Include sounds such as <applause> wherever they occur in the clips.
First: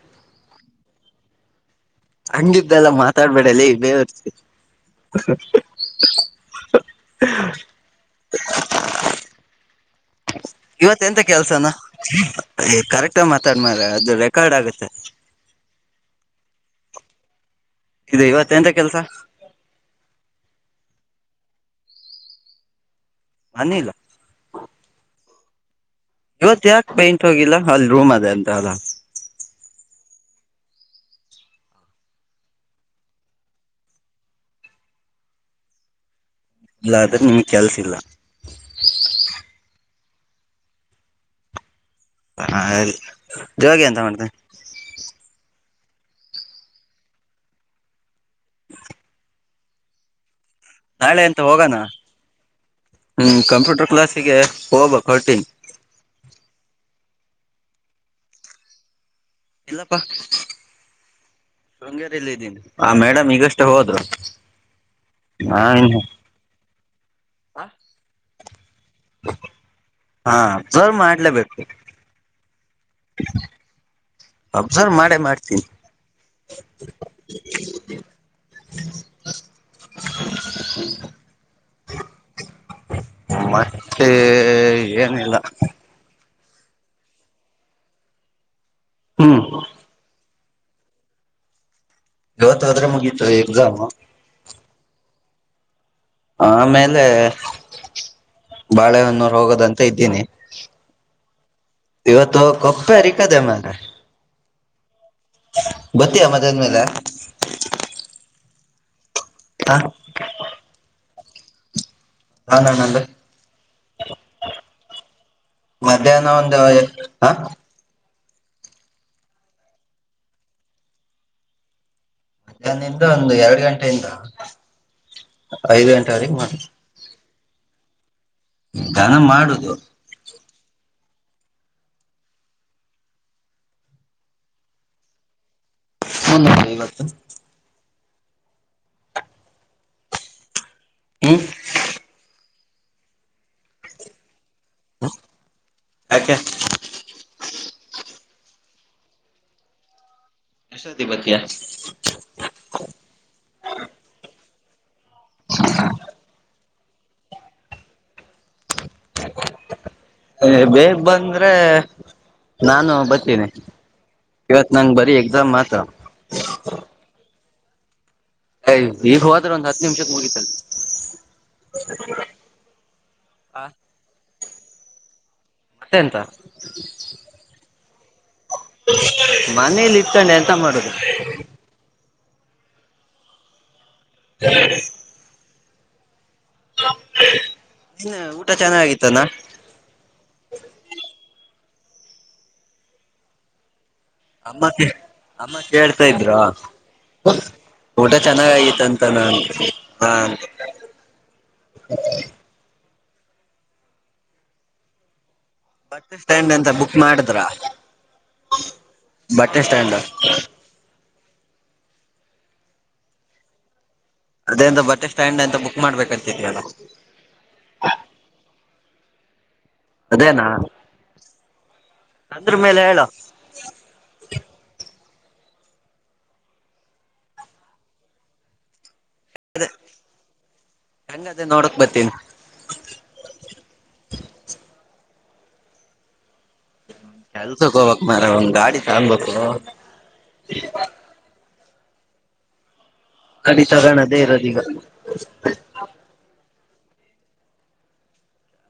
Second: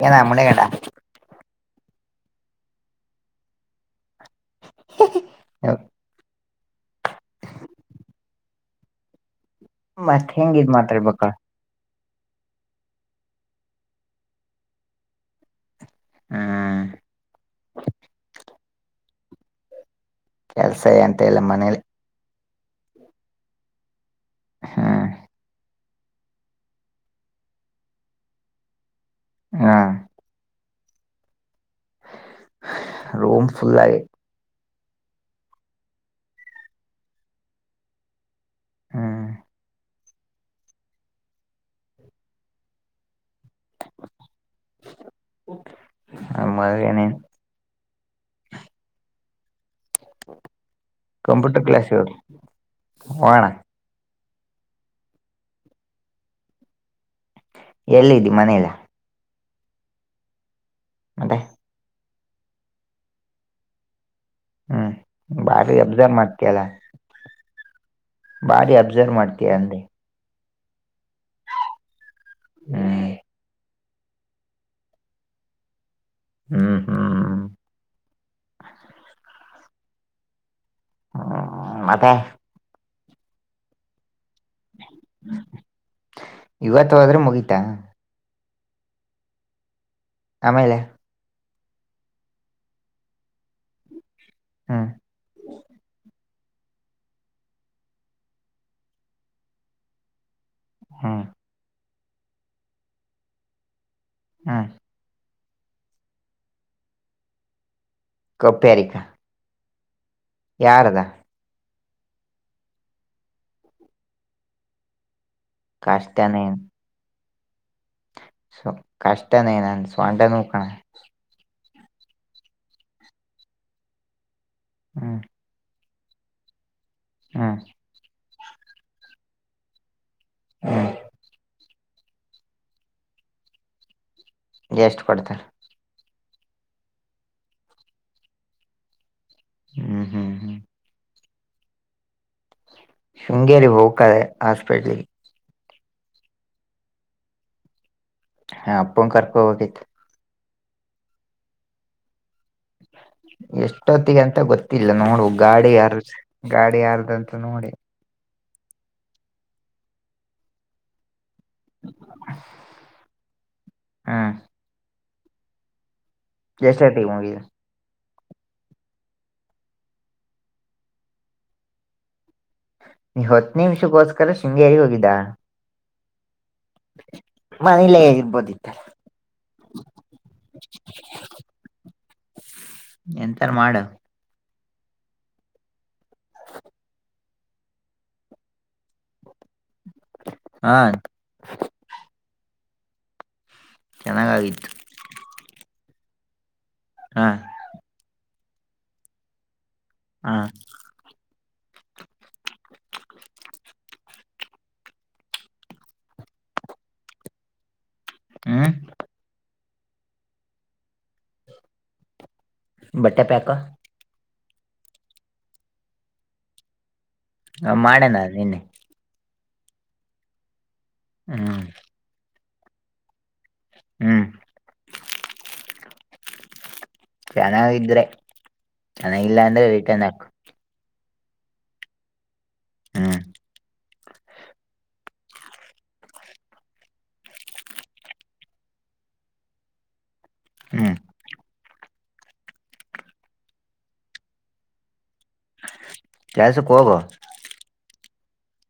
ನಾ ನಮ್ಮಳೆ ಕಟಾ ಹಂಗಿದ್ದಲ್ಲ ಮಾತಾಡ್ಬೇಡಲ್ಲೆ ಬೆ <unintelligible> <unintelligible> ಮತ್ ಹೆಂಗ ಇದ್ ಇವತ್ತ ಎಂತ ಮಾತಾಡ್ಬೇಕ ಕೆಲ್ಸನಾ ಕರೆಕ್ಟಾಗಿ ಮಾತಾಡ್ಮಾರ ಅದು ರೆಕಾರ್ಡ್ ಆಗುತ್ತೆ ಹ್ಮ್ ಇದು ಇವತ್ತ ಎಂತ ಕೆಲ್ಸ ಕೆಲ್ಸ ಅಂತ ಎಲ್ಲ ಮನೇಲಿ ಮನ್ನಿಲ್ಲ ಹಾ ಇವತ್ ಯಾಕ ಪೈಂಟ್ ಹೋಗಿಲ್ಲ ಅಲ್ಲಿ ರೂಮ್ ಅದೆ ಅಂತ ಅಲ್ಲ ಹಾ ರೂಂಪುಲ್ ಲಾಗೆ ಇಲ್ಲ ಆದ್ರೆ ನಿಮ್ ಕೆಲ್ಸ ಇಲ್ಲ <unintelligible> ಹ್ಮ್ ಹಾ ಯವಾಗ ಎಂತ ಮಾಡ್ತೇನೆ ಅಮ್ಮ ನ ಹ್ಮ ನಾಳೆ ಅಂತ ಹೋಗೋಣ <inaudible> ಹ್ಮ್ ಹೋಗೋಣ ಕಂಪ್ಯೂಟರ್ ಕ್ಲಾಸ್ <unintelligible> ಎಲ್ಲಿದ್ದಿ ಮನೆಲ್ಲ ಇಲ್ಲಪ್ಪಾ ಅದೇ ಕೆಂಗೇರಿಲ್ಲಿ ಇದೀನಿ ಆ ಮೇಡಮ್ ಈಗಷ್ಟು ಹೋದ್ರು ಹ್ಮ್ ನಾ ಬಾರಿ ಇನ್ನು ಅಬ್ಸರ್ವ್ ಮಾಡ್ತಿಯಲ್ಲ ಹಾ ಬಾರಿ ಅಬ್ಸರ್ವ್ ಮಾಡ್ತಿಯ ಅಂದೆ ಹಾ ಅಬ್ಸರ್ಬ್ ಮಾಡಲೇಬೇಕು ಹ್ಮ್ ಅಬ್ಸರ್ವ್ ಮಾಡೇ ಮಾಡ್ತೀ ಹ್ಮ್ ಹ್ಮ್ <inaudible> ಹ್ಮ್ ಮತ್ತೆ ಮತ್ತೆ ಏನಿಲ್ಲ ಇವತ್ತು ಹೋದ್ರೆ ಮುಗಿತಾ ಹ್ಮ್ ಆಮೇಲೆ ಇವತ್ತು ಹೋದ್ರೆ ಮುಗಿತ್ ಎಕ್ಸಾಮ್ ಹಾ ಆಮೇಲೆ <inaudible> ಬಾಳೆಹೊನ್ನೂರು ಹೋಗೋದಂತ ಇದ್ದೀನಿ ಹಾ ಇವತ್ತು ಕೊಪ್ಪೆ ಹಾರ್ಕದೆ ಮರೆ ಹ್ಮ್ ಗೊತ್ತಿಯ <unintelligible> ಮೇಲೆ <unintelligible> ಹಾ ಯಾರದಾ <unintelligible> ಮಧ್ಯಾಹ್ನ ಕಷ್ಟನೇನ್ ಒಂದು ಹಾ ಕಷ್ಟನೇ ನನ್ ಸೊಂಡೆ ನೂಕಣ ಮಧ್ಯಾಹ್ನದಿಂದ ಒಂದು ಎರಡು ಗಂಟೆಯಿಂದ ಹ್ಮ್ ಐದು ಗಂಟೆ <unintelligible> ಹಾ <unintelligible> ಮಾಡುದು ಹ್ಮ್ ಎಷ್ಟು ಕೊಡ್ತಾರೆ ಮುನೂರ್ ಐವತ್ತು ಹ್ಮ್ ಹ್ಮ್ ಹ್ಮ್ ಹ್ಮ್ ಶೃಂಗೇರಿ ಹೋಗ್ತದೆೆ ಹಾಸ್ಪಿಟಲ್ಗೆ ಆಕೆ ಹಾ ಅಪ್ಪ ಕರ್ಕೊಂಡು ಹೋಗಿದ್ದೆ ಎಷ್ಟು ಬರ್ತೀಯಾ ಎಷ್ಟೊತ್ತಿಗೆ ಅಂತ ಗೊತ್ತ ಇಲ್ಲ ನೋಡ್ ಗಾಡಿ ಯಾರ ಗಾಡಿ ಯಾರ್ದಂತ ನೋಡಿ ಬೇಗ ಬಂದ ಅ್ರನಾನು ಬರ್ತೀನಿ ಹ್ಮ್ ಇವತ್ತು ನಾನು ಬರ್ತೀನಿ ದ ಮಾತ <inaudible> ಜಸತಿ ಮುೋಗ <inaudible> ಅಯ ಈಗ ಹೋಾದ್ರೆ ಒಂದ್ ಹತ್ತು ನಿಮಿಷತ್ ಮುಗತಲ್ ನೀ ಹೊತ್ತು ನಿಮಿಷಕ್ಕೋಸ್ಕರ ಶೃಂಗೇರಿಗೆ ಹೋಗಿದ್ದ ಮತ್ತೆ ಎಂತ ಮನೇಲ್ಲೇ ಇರ್ಬೋದಿತ್ತ ಮನೇಲಿ ಇಟ್ಟೊಂಡೆ ಎಂತ ಮಾಡುದು ಎಂತಾರ ಮಾಡ ಹ <inaudible> ಇನ್ ಊಟ ಚೆನ್ನಾಗಿದೆ ಹಾ ಅಮ್ಮ ಚೆನ್ನಾಗಾಗಿತ್ತು ಅಮ್ಮಾ ಕೇಳ್ತಾ ಇದ್ರಾ ಹಾ ಗಊಟೆ <inaudible> ಚೆನ್ನಾಗಐತೆಂತ ನನ್ ಹಾ ಹ ಬಸ್ ಸ್ಟ್ಯಾಂಡ್ ಅಂತ ಬುಕ್ ಮಾಡಿದ್ರ ಹ ಅಡ್ಜಸ್ಟ್ ಆದರ ಬಟ್ಟೆ ಪ್ಯಾಕ ಅದೇಂದ ಬಟ್ಟೆ ಸ್ಟ್ಯಾಂಡ್ ಅಂತ ಬುಕ್ ಮಾಡ್ಬೇಕತಿದ ಅಲ್ಲ ಹ ಮಾಡೇಣ ನಿನ್ನೆ ಅದೇನಾ ಹ್ಮ್ ಅಂದ್ರ ಮೇಲೆ ಹೇಳ ಹ್ಮ್ ಚೆನ್ನಾಗಿದ್ರೆ ಅನ ಇಲ್ಲಾಂದ ರಟಂದು ಹಂಗ ಅದೇ ನೋಡಕ್ ಬರ್ತೀನಿ ಹ್ಮ್ ಕೆಲ್ಸಕ್ ಹೋಗ್ಕ್ ಮಾರೆ ಒಂದ್ ಗಾಡಿ ತಂದ್ಬೇಕು ಹ್ಮ್ ಗಾಡಿತಗನದ ಅದೆ ಇರೋದೀಗ ಕೆಲ್ಸಕ್ ಹೋಗೊ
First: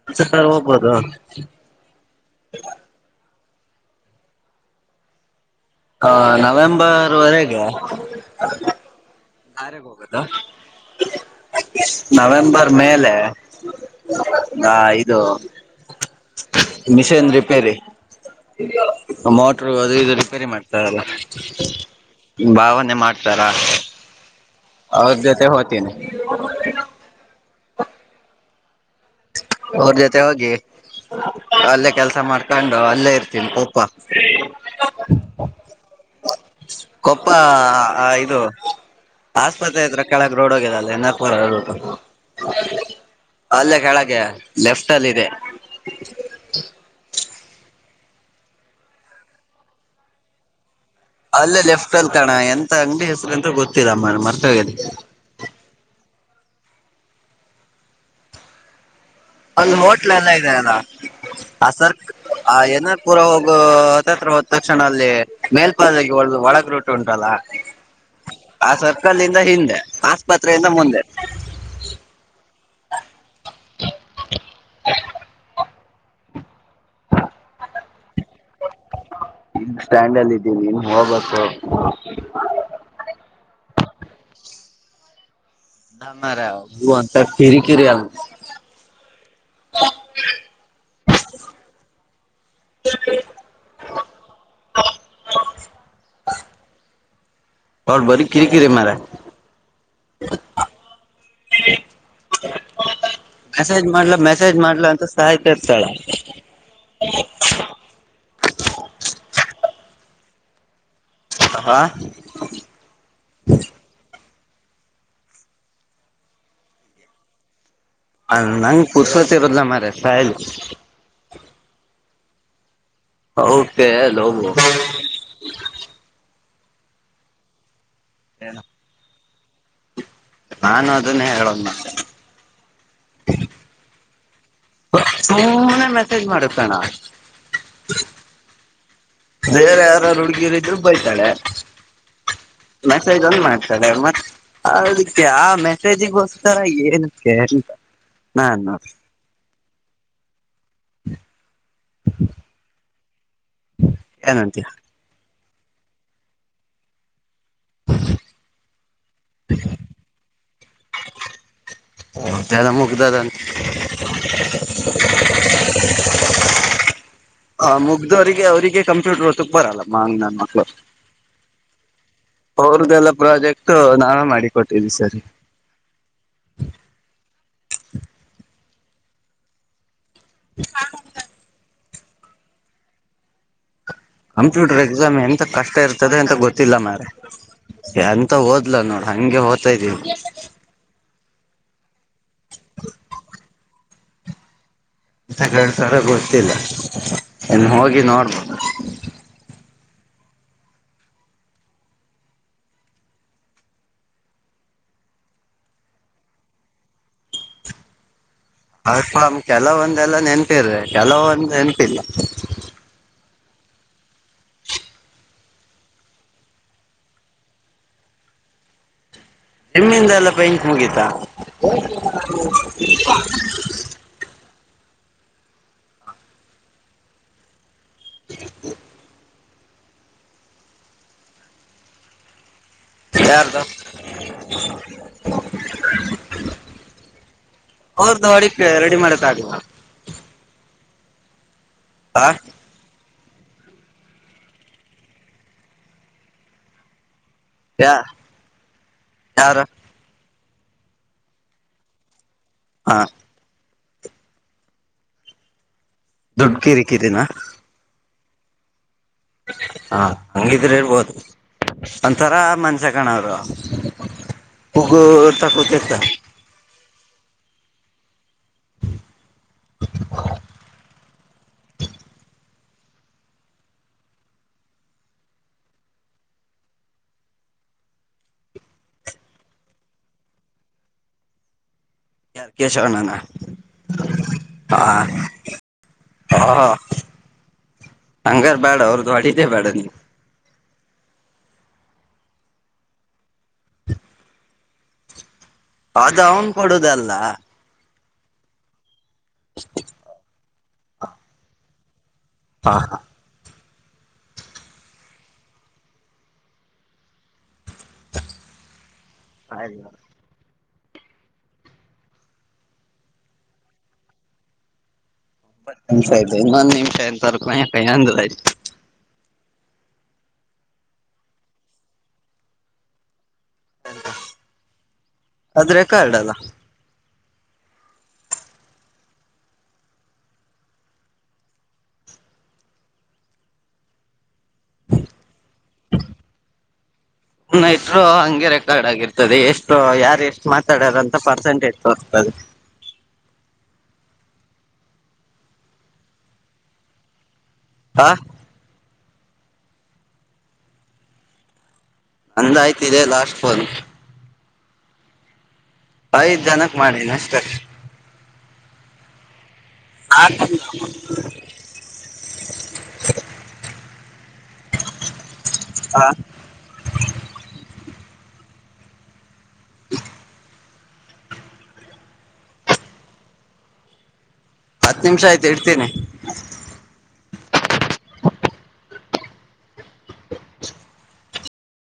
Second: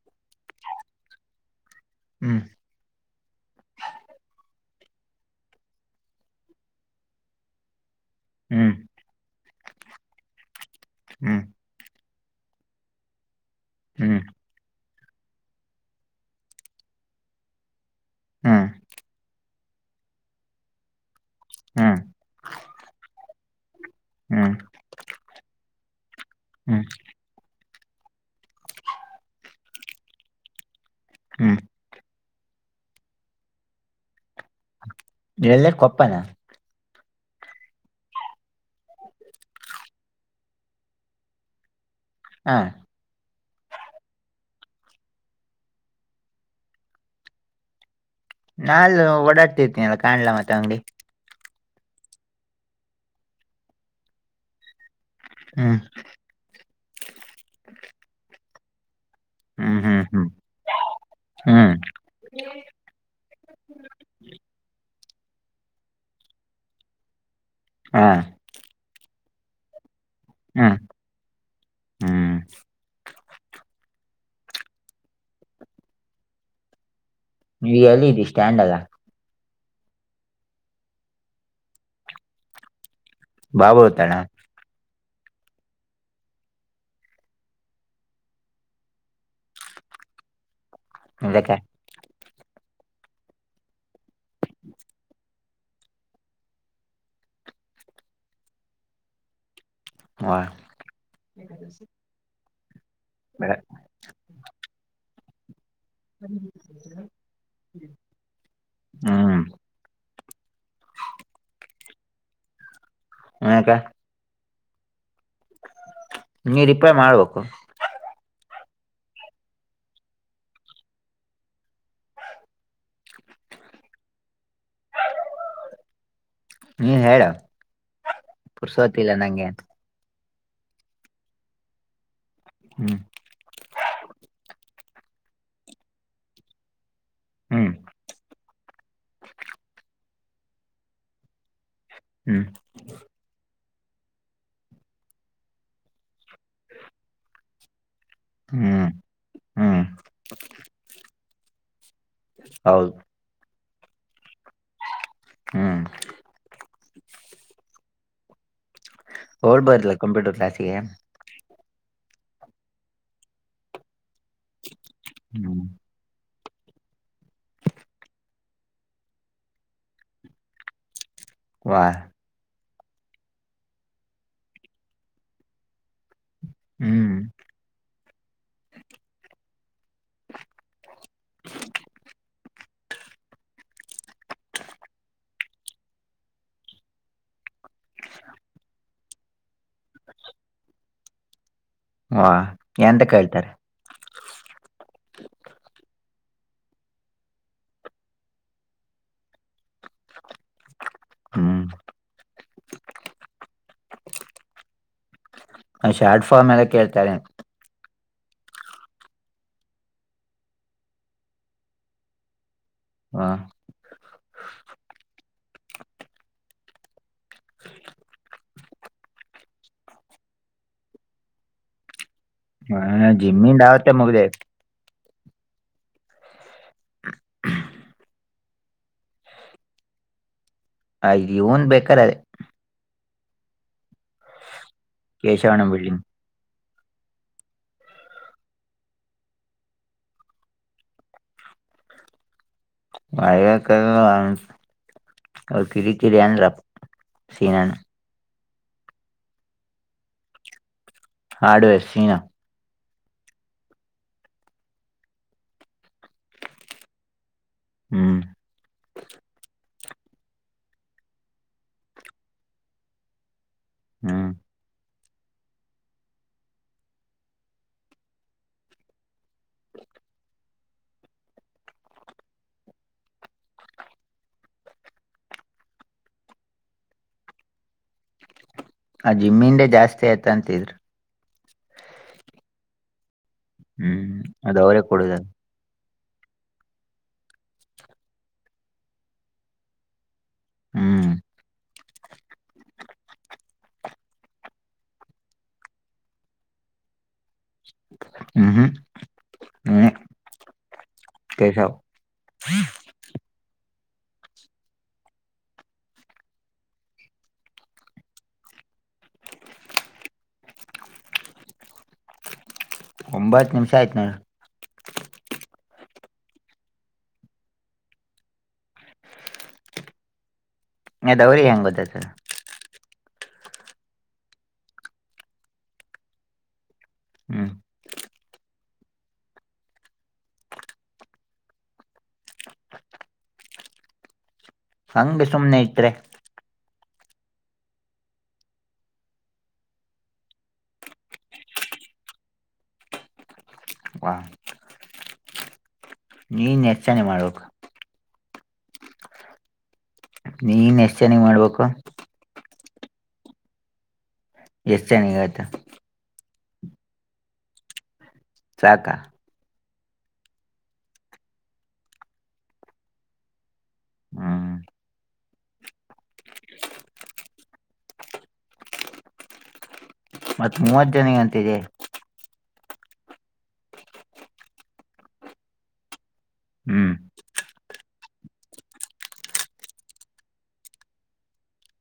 ಕೆಲ್ಸಕರ ಹೋಗ್ಬೋದು ಹ್ಮ್ ಹ ನವೆಂಬರ್ ವರೆಗೆ ಹ್ಮ್ ಆರೇಗ ಹೋಗದಾ ಹ್ಮ್ ನವೆಂಬರ್ ಮೇಲೆ ಹ್ಮ್ ಹಾ ಇದು ಮಿಷನ್ ರಿಪೇರಿ ಹ್ಮ್ ಮೊ ಮೊಟ್ರು ಅದು ಇದು ರಿಪೇರಿ ಮಾಡ್ತಾರಲ್ಲ ಹ್ಮ್ ಭಾವನೆ ಮಾಡ್ತಾರೆ ಹಾ ಹ್ಮ್ ಅವ್ರ ಜೊತೆ ಹೋತಿನಿ ಹ್ಮ್ ಅವರ್ ಜೊತೆ ಹೋಗಿ ಹ್ಮ್ ಅಲ್ಲೇ ಕೆಲ್ಸ ಮಾಡ್ತ ಕಂಡು ಅಲ್ಲೇ ಇರ್ತೀನಿ ಕೂಪ್ಪ ಎಲ್ಲಿ ಕೊಪ್ಪನಾ ಕೊಪ್ಪ ಅ ಇದು ಆಸ್ಪತ್ರೆ ಹತ್ರ ಕೆಳಗ ರೋಡ್ ಹೋಗ್ಯದಲ್ಲ ಎನ್ ಆರ್ ಪುರ ರೋಡ್ ಹ <unintelligible> ಅಲ್ಲೇ ಕೆಳಗೆ ಲೆಫ್ಟ್ ಅಲ್ಲಿ ಇದೆ ನಾನು ಓಡಾಡ್ತಿರ್ತೀನಲ್ಲ ಕಾಣ್ಲ ಮತ್ತೆ ಅಂಗ್ಡಿ ಅಲ್ಲೇ ಲೆಫ್ಟ್ ಅಲ್ಲಿ ಕಣ ಎಂತ ಅಂಗಡಿ ಹೆಸ್ರು ಅಂತ ಗೊತ್ತಿಲ್ಲ ಮ್ಮ ಮರ್ತ ಹೋಗ್ಯದ ಹ್ಮ ಅಲ್ಲಿ ಹ್ಮ್ ಹ್ಮ್ ಹೋಟ್ಲ್ ಹ್ಮ್ ಎಲ್ಲ ಇದೆ ಅಲ್ಲ ಆ ಹ್ಮ್ ಸರ್ ಆ ಯಏನ ಪುರ ಹೋಗುವ ಹತ್ರ ಹೋದ ತಕ್ಷಣ ಅಲ್ಲಿ ಮೇಲ್ಪಾಲಕ್ಕೆ <unintelligible> ಒಳಗ ರುಟ್ ಉಂಟಲ್ಲ ಹಾ ಆ ಸರ್ಕಲ್ ಇಂದ ಹಿಂದೆ ಹಾಸ್ಪತ್ರೆಯಿಂದ ಮುಂದೆ ಹ್ಮ್ ನೀಗ ಎಲ್ಲಿ ಇದ್ದಿ ಸ್ಟ್ಯಾಂಡ್ ಅಲ್ಲ ಈಗ ಸ್ಟ್ಯಾಂಡ್ ಅಲ್ಲ ಇದ್ದೀನಿ ಹೋಗಬೇಕು ಯಾವಾಗ ಬರುತನ್ನ ನಂಗಾರ ಹ ಅಂತ ಕಿರಿ ಕರಿ ಅಲ್ಲ ಅದಕ್ಕೆ <inaudible> ಅವಳು ಬರಿ ಕಿರಿಕಿರಿ ಮಾರಯ್ಯ ಹಾ ಮೆಸೇಜ್ ಮಾಡ್ಲ ಮೆಸೇಜ್ ಮಾಡ್ಲ ಅಂತ ಸಾಯ್ತಾಇರ್ತಾಳೆ ಹ್ಮ ಹ ಹ್ಮ ಹ್ಮ ಹಾ ಯಾಕ ನೀ ರೆಪ್ಲೆ ಮಾಡ್ಬೇಕು ನಂಗ್ ಪುರ್ಷತಿ ಇರೋದಿಲ್ಲ ಮಾರಾಯ್ ಸಾಯಲ್ ಲವ್ ನೀನ್ ಹೇಳ ಪುರ್ಸೊತಿಲ್ಲ ನಂಗೆ <unintelligible> ನಾನು ಅದನ್ನ ಹೇಳೋದೋ ಹ್ಮ್ ಸುಮ್ನೆ ಮೆಸೇಜ್ ಮಾಡುತ್ತಣ್ಣ ಹ್ಮ್ ಬೇರೆ ಯಾರಾರು ಹುಡ್ಗಿರ ಇದರು ಬಯ್ತಾಳೆ ಹ್ಮ್ ಮೆಸೇಜ್ ಒಂದು ಮತ್ತ ಅದಕ್ಕೆ ಆ ಮೆಸೇಜಿಗೋಸ್ಕರ ಏನಕ್ಕೆ ಅಂತ ನಾನು ಹ್ಮ್ ಹ್ಮ್ ಹೌದು ಏನಂತೀಯಾ ಹ್ಮ್ ಹೋಗ್ಬರ್ಲಾ ಕಂಪ್ಯೂಟರ್ ಕ್ಲಾಸಿಗೆ ಎಲ್ಲಾ ಮುಗ್ದದ <unintelligible> ಹ ಮುಗ್ದವರಿಗೆ ಅವ್ರರಿಗೆ ಕಂಪ್ಯೂಟರ್ ಹೊತ್ತಕ್ ಬರಲ್ಲ ಮಾಂಗ ನನ್ ಮಕ್ಳ ವಾಹ್ ಅವ್ರ್ದಲ್ಲ ಪ್ರಾಜೆಕ್ಟ್ ನಾನು ಮಾಡಿಕ ಕೊಟ್ಟಿದ್ದೀ ಸರಿ ಹ್ಮ್ <inaudible> ಕಂಪ್ಯೂಟರ್ ಎಕ್ಸಾಮ್ ಎಂತ ಕಷ್ಟ ಇರ್ತದೆ ಎಂತ ಗೊತ್ತಿಲ್ಲ ಮ್ರ ಎಂತ ಓದ್ಲ ನೋಡ ಹಂಗೆ ಹೋಗದ್ತಾ ಇದ್ದೀ ವಾ ಎಂತ ಕೇಳ್ತಾರೆ ಸರ ಗೊತ್ತಿಲ್ಲ ಇನ್ ಹೋಗಿ ನೋಡ್ಬದು ಹ್ಮ್ ಶಾರ್ಟ್ ಫಾರ್ಮ್ ಎಲ್ಲ ಕೇಳ್ತಾರೆ ಅ ಕೆಲವೊಂದ ಎಲ್ಲ ನೆನ್ಪಿ ಇರ್ರೆ ಕೆಲವೊಂದು ನೆನ್ಪಿಲ್ಲ ಹಾ <unintelligible> ಹೆಮ್ಮಿಂದ ಎಲ್ಲ ಪೈಂಕ ಮುಗೀತ ಹ ಜಿಮ್ಮಿಂಡಾಗತ್ತೆ ಮುಗದೆ <unintelligible> ಇ ಹ ಇವನ್ ಬೇಕಾರ ಅದೇ ಯಾರದ ಕೆಶವಣ ಬಿಲ್ಡಿಂಗ್ ಅವ್ರ್ದ ಹೊಡಕ್ ರೆಡಿ ಮಾಡತ್ ಆಗಿಲ್ಲ ಹಾ ಮಳ ಅವ ಕಿರಿ ಕಿರಿನ್ ಸೀನಾನ ಯರು ಹಾರ್ಡ್ ವೇರ್ ಸಿನಾ ಹಾ ದುಡ್ಡು ಕಿರಿ ಕೀರಿನಾ ಹ್ಮ ಹಾ ಹಂಗಿದ್ರೆ ಹೇಳ್ಬೋದು ಒಂಥರ ಮನ್ಸಕಣ ಅವರು ಹ್ಮ್ <unintelligible> ಆ ಜಿಮ್ಮಿಂದೇ ಜಾಸ್ತಿ ಆಯ್ತ ಅಂತಿದ್ರಿ ಯಾರು ಕೇಶವಣಾನ ಹ್ಮ್ ಅದು ಅವರೇ ಕೊಡುದಲ್ಲ ಹ ಹಂಗರ್ ಬ್ಯಾಡ ಅವ್ರದ್ದು ಅಡಿದ್ದೇ ಬೇಡ ನೀ ಹ್ಮ್ ಅದು ಅವನ್ ಕೊಡುದಲ್ಲ ಹ್ಮ್ ಹ್ಮ್ ಹ್ಮ ಕಸ ಹಾ ಆಯಲ್ಲ ಒಂಬತ್ತು ನಿಮಿಷ ಆಯ್ತು ನ ಪ್ಪತ್ತು ನಿಮಿಷ ಆಯ್ ಇನ್ನಂದ್ ನಿಮಿಷ ಎಂತಪ ಯಕ ಅಂದಯ್ತು ನ ದೌರಿ ಹೆಂಗ್ ಬರ್ತ್ ಅ ಆದ ರೆಕಾರ್ಡ್ ಅಲ್ಲ ಹ್ಮ ಹಗೆ ಸುಮ್ನೆ ಇಟ್ರೆ ನೈಟ್ರು ಹಂಗೆ ರೆಕಾರ್ಡ್ ಆಗಿರ್ತದೆ ಎಷ್ಟು ಯಾರು ಎಷ್ಟು ಮಾತಾಡಾರ ಅಂತ ಪರ್ಸೆಂಟೇಜ್ ತೋರಿಸತದೆ ವಾ ನೀನ್ ಹೆಚ್ಚನೆೆ ಮಾಡಕ್ ಆ ನೀನ್ ಎಷ್ಟ್ ಚೆನ್ನಾಗ ಮಾಡ್ಬೇಕು ನಂದ ಆಯ್ತದೆ ಇದೆ ಲಾಸ್ಟ್ ಫೋನ್ ಎಷ್ಟ ಚೆನ್ನಗ ಆಯ್ತಾ ಐದು ಜನಕ್ ಮಾಡಿನ್ ಅಷ್ಟರ್ ಸಾಕಾ ಹ ಹ್ಮ ಹ <inaudible> ಮತ್ತ್ ಮೂವತ್ ಜನ ಅಂತಿದೆ ಹತ್ತು ನಿಮಿಷ ಆಯ್ತು ಇಡ್ತೀನಿ ಹ್ಮ್